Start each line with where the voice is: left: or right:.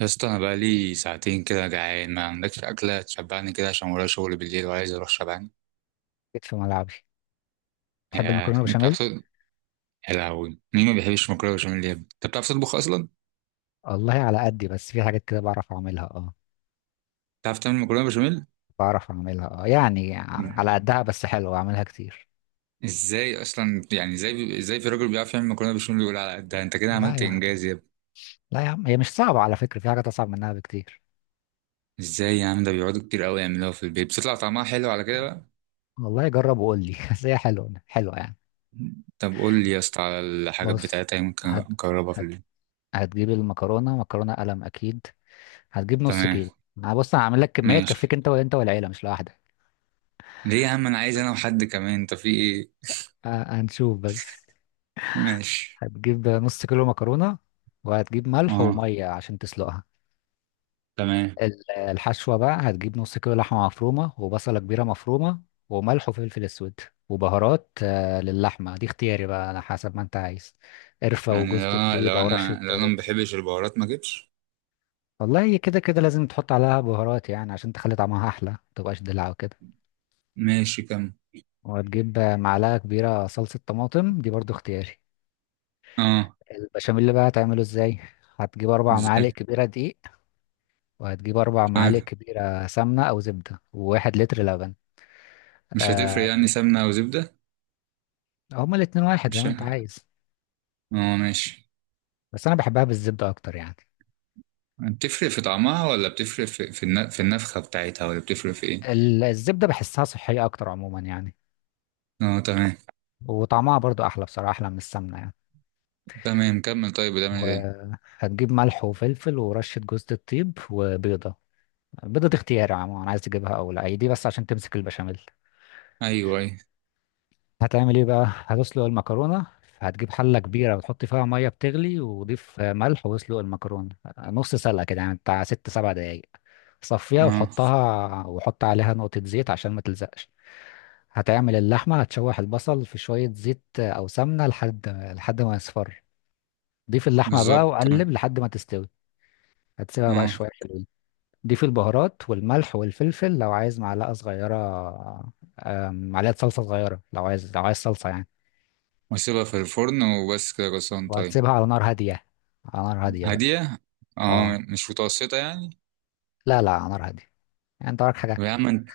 right: يا اسطى انا بقالي ساعتين كده جعان، ما عندكش اكله تشبعني كده عشان ورايا شغل بالليل وعايز اروح شبعان.
left: جيت في ملعبي. تحب
right: يا
left: المكرونه
right: انت
left: بشاميل؟
right: بتعرف تطبخ؟ يا لهوي، مين ما بيحبش مكرونه بشاميل يا ابني؟ انت بتعرف تطبخ اصلا؟
left: والله على قدي، بس في حاجات كده بعرف اعملها اه.
right: بتعرف تعمل مكرونه بشاميل؟
left: يعني على قدها، بس حلوه. اعملها كتير.
right: ازاي اصلا؟ يعني ازاي في راجل بيعرف يعمل مكرونه بشاميل يقول على قدها؟ انت كده
left: لا
right: عملت
left: يا عم،
right: انجاز يا ابني.
left: لا يا عم، هي مش صعبه على فكره، في حاجات اصعب منها بكتير.
right: ازاي يا عم؟ ده بيقعدوا كتير قوي يعملوها في البيت، بتطلع طعمها حلو على كده بقى؟
left: والله جرب وقول لي. بس هي حلوه حلوه يعني.
right: طب قول لي يا اسطى على الحاجات
left: بص،
right: بتاعتها، يمكن
left: هت...
right: نجربها في
left: هت...
right: البيت.
left: هتجيب المكرونه، مكرونه قلم اكيد. هتجيب نص
right: تمام.
left: كيلو. انا بص، انا هعمل لك كميه
right: ماشي.
left: تكفيك انت والعيله، مش لوحدك.
right: ليه يا عم؟ انا عايز انا وحد كمان، انت في ايه؟
left: هنشوف بس.
right: ماشي.
left: هتجيب نص كيلو مكرونه، وهتجيب ملح
right: اه.
left: وميه عشان تسلقها.
right: تمام.
left: الحشوة بقى هتجيب نص كيلو لحمة مفرومة وبصلة كبيرة مفرومة وملح وفلفل أسود وبهارات. للحمة دي اختياري بقى، على حسب ما أنت عايز: قرفة
right: يعني
left: وجوز
right: لو انا
left: الطيب أو رشة
right: ما
left: قرنفل.
right: بحبش البهارات ما اجيبش.
left: والله هي كده كده لازم تحط عليها بهارات يعني، عشان تخلي طعمها أحلى، متبقاش دلع وكده.
right: ماشي كم؟
left: وهتجيب معلقة كبيرة صلصة طماطم، دي برضو اختياري.
right: اه.
left: البشاميل اللي بقى هتعمله ازاي؟ هتجيب أربع معالق
right: ازاي؟
left: كبيرة دقيق، وهتجيب 4 معالق
right: تمام.
left: كبيرة سمنة أو زبدة، وواحد لتر لبن.
right: مش هتفرق
left: آه،
right: يعني سمنة او زبدة؟
left: هما الاتنين واحد، زي
right: مش
left: ما انت
right: ه-
left: عايز.
right: اه، ماشي.
left: بس انا بحبها بالزبدة اكتر يعني.
right: بتفرق في طعمها، ولا بتفرق في النفخة بتاعتها، ولا بتفرق في ايه؟
left: الزبدة بحسها صحية اكتر عموما يعني،
right: اه، تمام.
left: وطعمها برضو احلى، بصراحة احلى من السمنة يعني.
right: تمام، كمل. طيب بتعمل ايه تاني؟
left: وهتجيب ملح وفلفل ورشة جوز الطيب وبيضة. البيضة دي اختياري عموما، عايز تجيبها او لا، هي دي بس عشان تمسك البشاميل.
right: ايوه، ايوه.
left: هتعمل ايه بقى؟ هتسلق المكرونة. هتجيب حلة كبيرة وتحط فيها مية بتغلي، وضيف ملح واسلق المكرونة. نص سلقة كده يعني، بتاع 6 7 دقايق. صفيها
right: اه.
left: وحطها، وحط عليها نقطة زيت عشان ما تلزقش. هتعمل اللحمة: هتشوح البصل في شوية زيت أو سمنة لحد ما يصفر. ضيف اللحمة بقى
right: بالظبط، تمام.
left: وقلب لحد ما تستوي. هتسيبها بقى
right: اه.
left: شوية، حلوين. ضيف البهارات والملح والفلفل لو عايز، معلقة صغيرة. معلقة صلصة صغيرة لو عايز، صلصة يعني.
right: واسيبها في الفرن وبس كده؟ غصان طيب.
left: وهتسيبها على نار هادية، على نار هادية بقى.
right: هادية.
left: اه،
right: اه، مش متوسطة يعني؟
left: لا لا، على نار هادية. يعني انت وراك
right: طب
left: حاجة؟
right: يا عم انت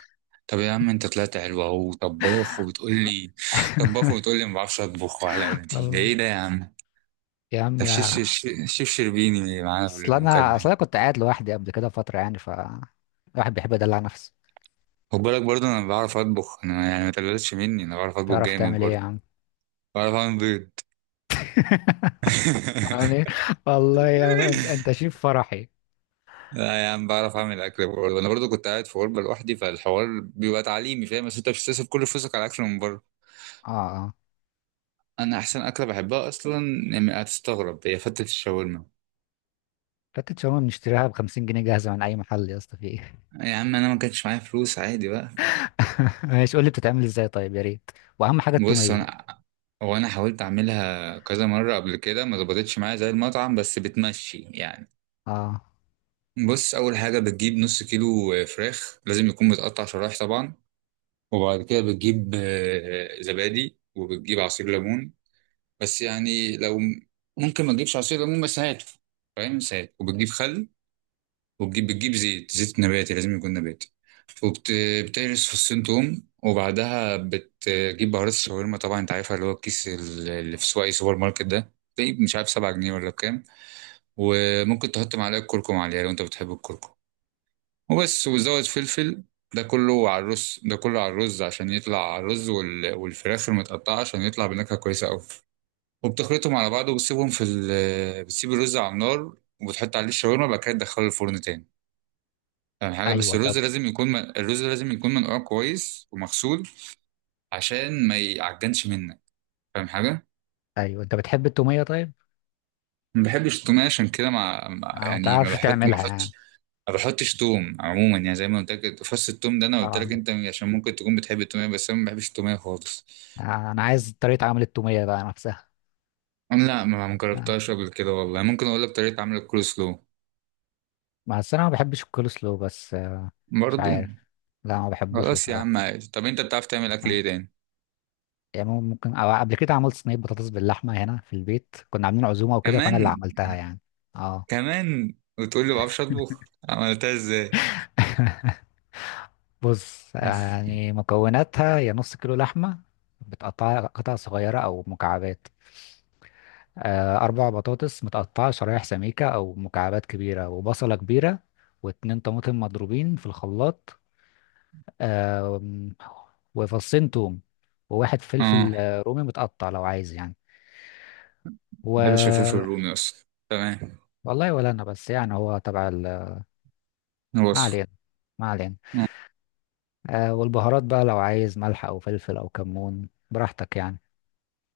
right: طب يا عم انت طلعت حلو، اهو طباخ وبتقول لي، طباخ وبتقول لي ما بعرفش اطبخ وعلى قدي. ده
left: الله.
right: ايه ده يا عم؟
left: يا
right: ده
left: عم،
right: شيف شيف، شيف شربيني معانا في
left: اصل انا
right: المكالمة
left: اصل
right: يعني.
left: انا كنت قاعد لوحدي قبل كده فترة يعني، ف الواحد بيحب يدلع نفسه.
right: خد بالك برضه، انا بعرف اطبخ انا، يعني ما تقللش مني، انا بعرف اطبخ
left: تعرف
right: جامد
left: تعمل ايه يا
right: برضه.
left: عم؟
right: بعرف اعمل بيض.
left: يعني والله يعني انت شيف فرحي.
right: لا يا عم، بعرف اعمل اكل برضه، انا برضه كنت قاعد في غربة لوحدي، فالحوار بيبقى تعليمي، فاهم؟ بس انت مش بتصرف كل فلوسك على اكل من بره.
left: اه اه،
right: انا احسن اكله بحبها اصلا، يعني هتستغرب، هي فتة الشاورما.
left: فتة شاورما بنشتريها ب 50 جنيه جاهزة من أي محل، يا اسطى في ايه؟
right: يا عم انا ما كانش معايا فلوس، عادي بقى.
left: ماشي، قول لي بتتعمل ازاي طيب، يا ريت. وأهم حاجة
right: بص
left: التومية.
right: انا... هو انا حاولت اعملها كذا مره قبل كده، ما ظبطتش معايا زي المطعم، بس بتمشي يعني.
left: اه،
right: بص، اول حاجه بتجيب نص كيلو فراخ، لازم يكون متقطع شرايح طبعا. وبعد كده بتجيب زبادي، وبتجيب عصير ليمون، بس يعني لو... ممكن ما تجيبش عصير ليمون بس هاته، فاهم؟ بس هات. وبتجيب خل، بتجيب زيت، زيت نباتي، لازم يكون نباتي. وبتهرس فصين توم، وبعدها بتجيب بهارات الشاورما، طبعا انت عارفها، اللي هو الكيس اللي في سواق أي سوبر ماركت ده، تلاقيه مش عارف 7 جنيه ولا بكام. وممكن تحط معلقة كركم عليها لو انت بتحب الكركم، وبس، وزود فلفل. ده كله على الرز، ده كله على الرز عشان يطلع على الرز والفراخ المتقطعة، عشان يطلع بنكهة كويسة أوي. وبتخلطهم على بعض وبتسيبهم بتسيب الرز على النار، وبتحط عليه الشاورما، بعد كده تدخله الفرن تاني. أهم حاجة، بس
left: أيوه.
right: الرز
left: طب،
right: لازم يكون الرز لازم يكون منقوع كويس ومغسول، عشان ما يعجنش منك. فاهم حاجة؟
left: أيوه، أنت بتحب التومية طيب؟
right: ما بحبش التوم عشان كده،
left: اه، ما
right: يعني
left: تعرفش
right: ما
left: تعملها يعني.
right: بحطش. ما بحطش توم عموما، يعني زي ما قلت لك فص التوم ده انا قلت لك
left: اه.
right: انت عشان ممكن تكون بتحب التوميه، بس انا ما بحبش التوميه خالص.
left: أنا عايز طريقة عمل التومية بقى نفسها.
right: لا ما
left: آه.
right: جربتهاش قبل كده والله. ممكن اقول لك طريقه عمل الكول سلو.
left: بس أنا ما بحبش الكول سلو، بس مش
right: برضو.
left: عارف. لا ما بحبوش
right: خلاص يا عم،
left: بصراحة.
right: عادي. طب انت بتعرف تعمل اكل
left: آه.
right: ايه تاني؟
left: يعني ممكن، أو قبل كده عملت صينية بطاطس باللحمة هنا في البيت، كنا عاملين عزومة وكده فأنا اللي
right: كمان؟
left: عملتها يعني. اه.
right: كمان وتقول لي ما بعرفش اطبخ؟ عملتها ازاي؟
left: بص، يعني مكوناتها: يا نص كيلو لحمة بتقطعها قطع صغيرة أو مكعبات، 4 بطاطس متقطعة شرايح سميكة أو مكعبات كبيرة، وبصلة كبيرة، واتنين طماطم مضروبين في الخلاط، آم، وفصين توم، وواحد
right: اه،
left: فلفل رومي متقطع لو عايز يعني.
right: ما بحبش الفلفل
left: و
right: الرومي اصلا، تمام.
left: والله ولا أنا، بس يعني هو تبع. ما
right: وصفه.
left: علينا، ما علينا.
right: اه.
left: آه، والبهارات بقى لو عايز ملح او فلفل او كمون، براحتك يعني.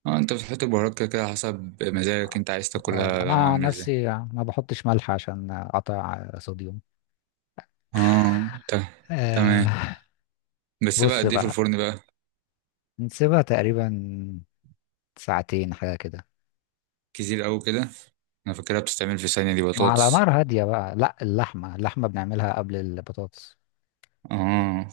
right: انت بتحط البهارات كده كده حسب مزاجك، انت عايز
left: آه،
right: تاكلها
left: انا
right: طعمها
left: عن
right: عامل ازاي.
left: نفسي ما بحطش ملح عشان اقطع صوديوم.
right: اه تمام.
left: آه.
right: بس بقى
left: بص
right: قد ايه في
left: بقى،
right: الفرن بقى؟
left: نسيبها تقريبا ساعتين حاجة كده،
right: كتير قوي كده. انا فاكرها بتستعمل في ثانية دي
left: مع على
right: بطاطس.
left: نار هادية بقى. لا، اللحمة بنعملها قبل البطاطس.
right: اه.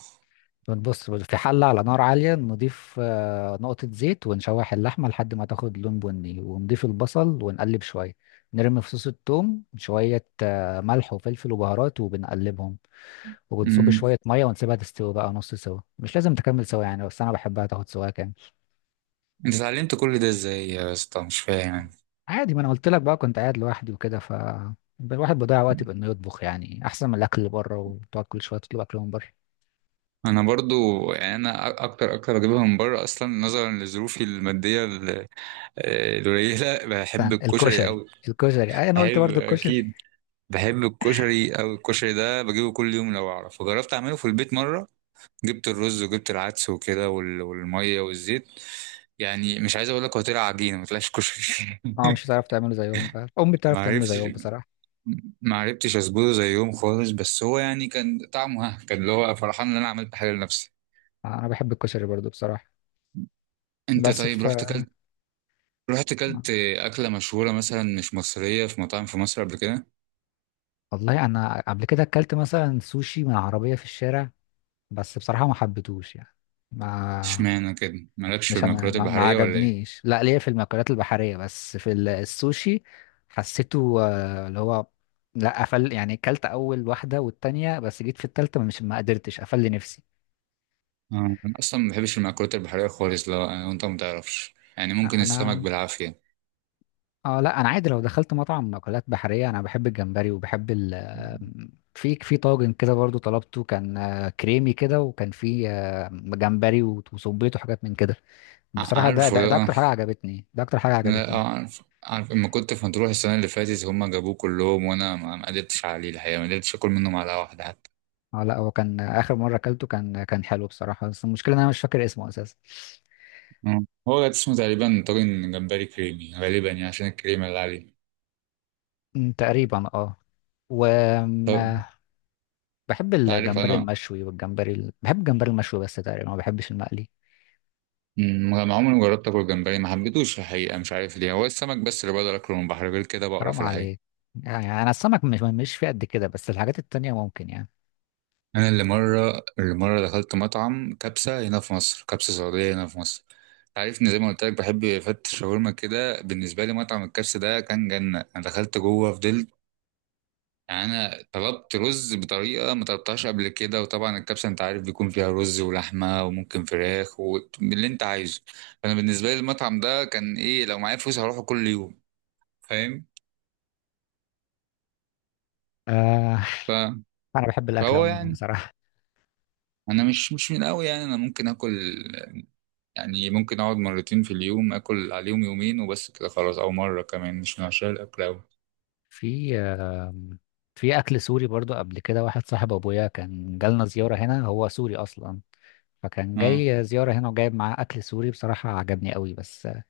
left: بنبص في حلة على نار عالية، نضيف نقطة زيت ونشوح اللحمة لحد ما تاخد لون بني، ونضيف البصل ونقلب شوية، نرمي فصوص الثوم، شوية ملح وفلفل وبهارات وبنقلبهم، وبنصب
right: امم
left: شوية مية ونسيبها تستوي بقى، نص سوا، مش لازم تكمل سوا يعني، بس أنا بحبها تاخد سوا كام.
right: انت اتعلمت كل ده ازاي يا اسطى؟ مش فاهم يعني.
left: عادي، ما أنا قلت لك بقى، كنت قاعد لوحدي وكده، ف الواحد بيضيع وقت بإنه يطبخ يعني، أحسن من الأكل اللي بره وتقعد كل شوية تطلب أكل من بره.
right: انا برضو، يعني انا اكتر اكتر اجيبها من بره اصلا، نظرا لظروفي الماديه القليله. بحب
left: مثلاً
right: الكشري
left: الكشري.
right: قوي.
left: الكشري، أي، أنا قلت
right: بحب
left: برضو الكشري.
right: اكيد. بحب الكشري أوي، الكشري ده بجيبه كل يوم لو أعرف. وجربت أعمله في البيت مرة، جبت الرز وجبت العدس وكده والمية والزيت، يعني مش عايز أقول لك، هو طلع عجينة، ما طلعش كشري.
left: اه، مش هتعرف تعمله زيهم فعلا، امي بتعرف
right: ما
left: تعمله
right: عرفتش،
left: زيهم بصراحه.
right: ما عرفتش أظبطه زيهم خالص، بس هو يعني كان طعمه ها، كان اللي هو فرحان إن أنا عملت حاجة لنفسي.
left: انا بحب الكشري برضو بصراحه،
right: أنت
left: بس
right: طيب
left: ف
right: رحت كلت أكلة مشهورة مثلا مش مصرية في مطاعم في مصر قبل كده؟
left: والله انا قبل كده اكلت مثلا سوشي من عربيه في الشارع، بس بصراحه ما حبيتهوش يعني. ما
right: اشمعنى كده؟ مالكش في
left: مش ما,
right: المأكولات
left: ما ما
right: البحرية ولا إيه؟
left: عجبنيش. لا، ليا في المأكولات البحريه، بس في السوشي حسيته، اللي هو لا قفل. يعني اكلت اول واحده والتانيه، بس جيت في التالته مش، ما قدرتش، قفل لي نفسي.
right: آه، أنا أصلا ما بحبش المأكولات البحرية خالص، لو يعني أنت ما تعرفش، يعني ممكن السمك
left: انا
right: بالعافية.
left: اه لا، انا عادي لو دخلت مطعم اكلات بحريه انا بحب الجمبري وبحب في طاجن كده برضو طلبته، كان كريمي كده، وكان فيه جمبري وصبيته وحاجات من كده. بصراحه ده,
right: عارفه
left: ده
right: ده،
left: ده
right: آه.
left: اكتر حاجه عجبتني، ده اكتر حاجه
right: لا
left: عجبتني.
right: عارف، عارف. لما كنت في مطروح السنة اللي فاتت هما جابوه كلهم، وأنا ما قدرتش عليه الحقيقة، ما قدرتش آكل منه معلقة واحدة حتى.
left: اه لا، هو كان اخر مره اكلته كان حلو بصراحه، بس المشكله ان انا مش فاكر اسمه اساسا.
right: آه. هو ده اسمه تقريبا طاجن جمبري كريمي غالبا، يعني عشان الكريمة اللي عليه.
left: أمم، تقريبا اه. وبحب
right: طب أنت عارف
left: الجمبري
right: أنا...
left: المشوي بحب الجمبري المشوي بس، تقريبا ما بحبش المقلي.
right: ما عمري ما جربت آكل جمبري، ما حبيتوش الحقيقة، مش عارف ليه، هو السمك بس اللي بقدر آكله من البحر، غير كده
left: حرام
right: بقرف الحقيقة.
left: عليك. يعني انا السمك مش في قد كده، بس الحاجات التانية ممكن يعني.
right: انا اللي مره دخلت مطعم كبسه هنا في مصر، كبسه سعوديه هنا في مصر. عارفني زي ما قلت لك بحب فتة شاورما كده، بالنسبه لي مطعم الكبسه ده كان جنه، انا دخلت جوه فضلت. يعني انا طلبت رز بطريقه ما طلبتهاش قبل كده، وطبعا الكبسه انت عارف بيكون فيها رز ولحمه وممكن فراخ واللي انت عايزه. فانا بالنسبه لي المطعم ده كان ايه، لو معايا فلوس هروحه كل يوم. فاهم؟
left: آه،
right: ف-
left: انا بحب الاكل
right: فهو
left: عموما
right: يعني
left: بصراحة.
right: انا مش من قوي، يعني انا ممكن اكل، يعني ممكن اقعد مرتين في اليوم اكل عليهم يومين وبس كده خلاص، او مره كمان، مش من عشان الاكل اوي.
left: في آه في اكل سوري برضو. قبل كده واحد صاحب ابويا كان جالنا زيارة هنا، هو سوري اصلا، فكان
right: اه.
left: جاي زيارة هنا وجايب معاه اكل سوري، بصراحة عجبني قوي. بس آه،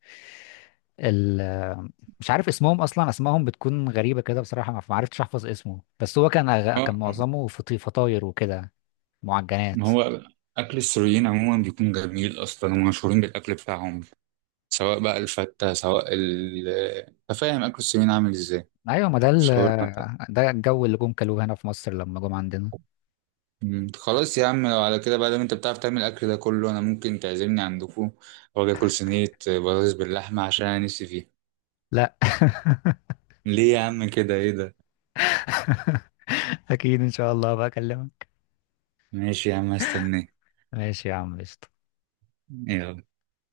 left: ال آه، مش عارف اسمهم اصلا، اسمائهم بتكون غريبة كده بصراحة، ما عرفتش احفظ اسمه. بس هو كان كان
right: آه،
left: معظمه فطاير وكده، معجنات.
right: ما هو اكل السوريين عموما بيكون جميل اصلا، هم مشهورين بالاكل بتاعهم، سواء بقى الفته سواء ال... أنت فاهم اكل السوريين عامل ازاي؟
left: ايوه، ما
right: شاورما بتاع...
left: ده الجو اللي جم كلوه هنا في مصر لما جم عندنا.
right: خلاص يا عم، لو على كده بقى، لو انت بتعرف تعمل الاكل ده كله، انا ممكن تعزمني عندكم واجي اكل صينيه بطاطس باللحمه، عشان انا نفسي فيها.
left: لا.
right: ليه يا عم كده؟ ايه ده؟
left: اكيد ان شاء الله بقى، اكلمك.
right: ماشي يا عم، هستناك.
left: ماشي يا عم، قشطة.
right: يلا.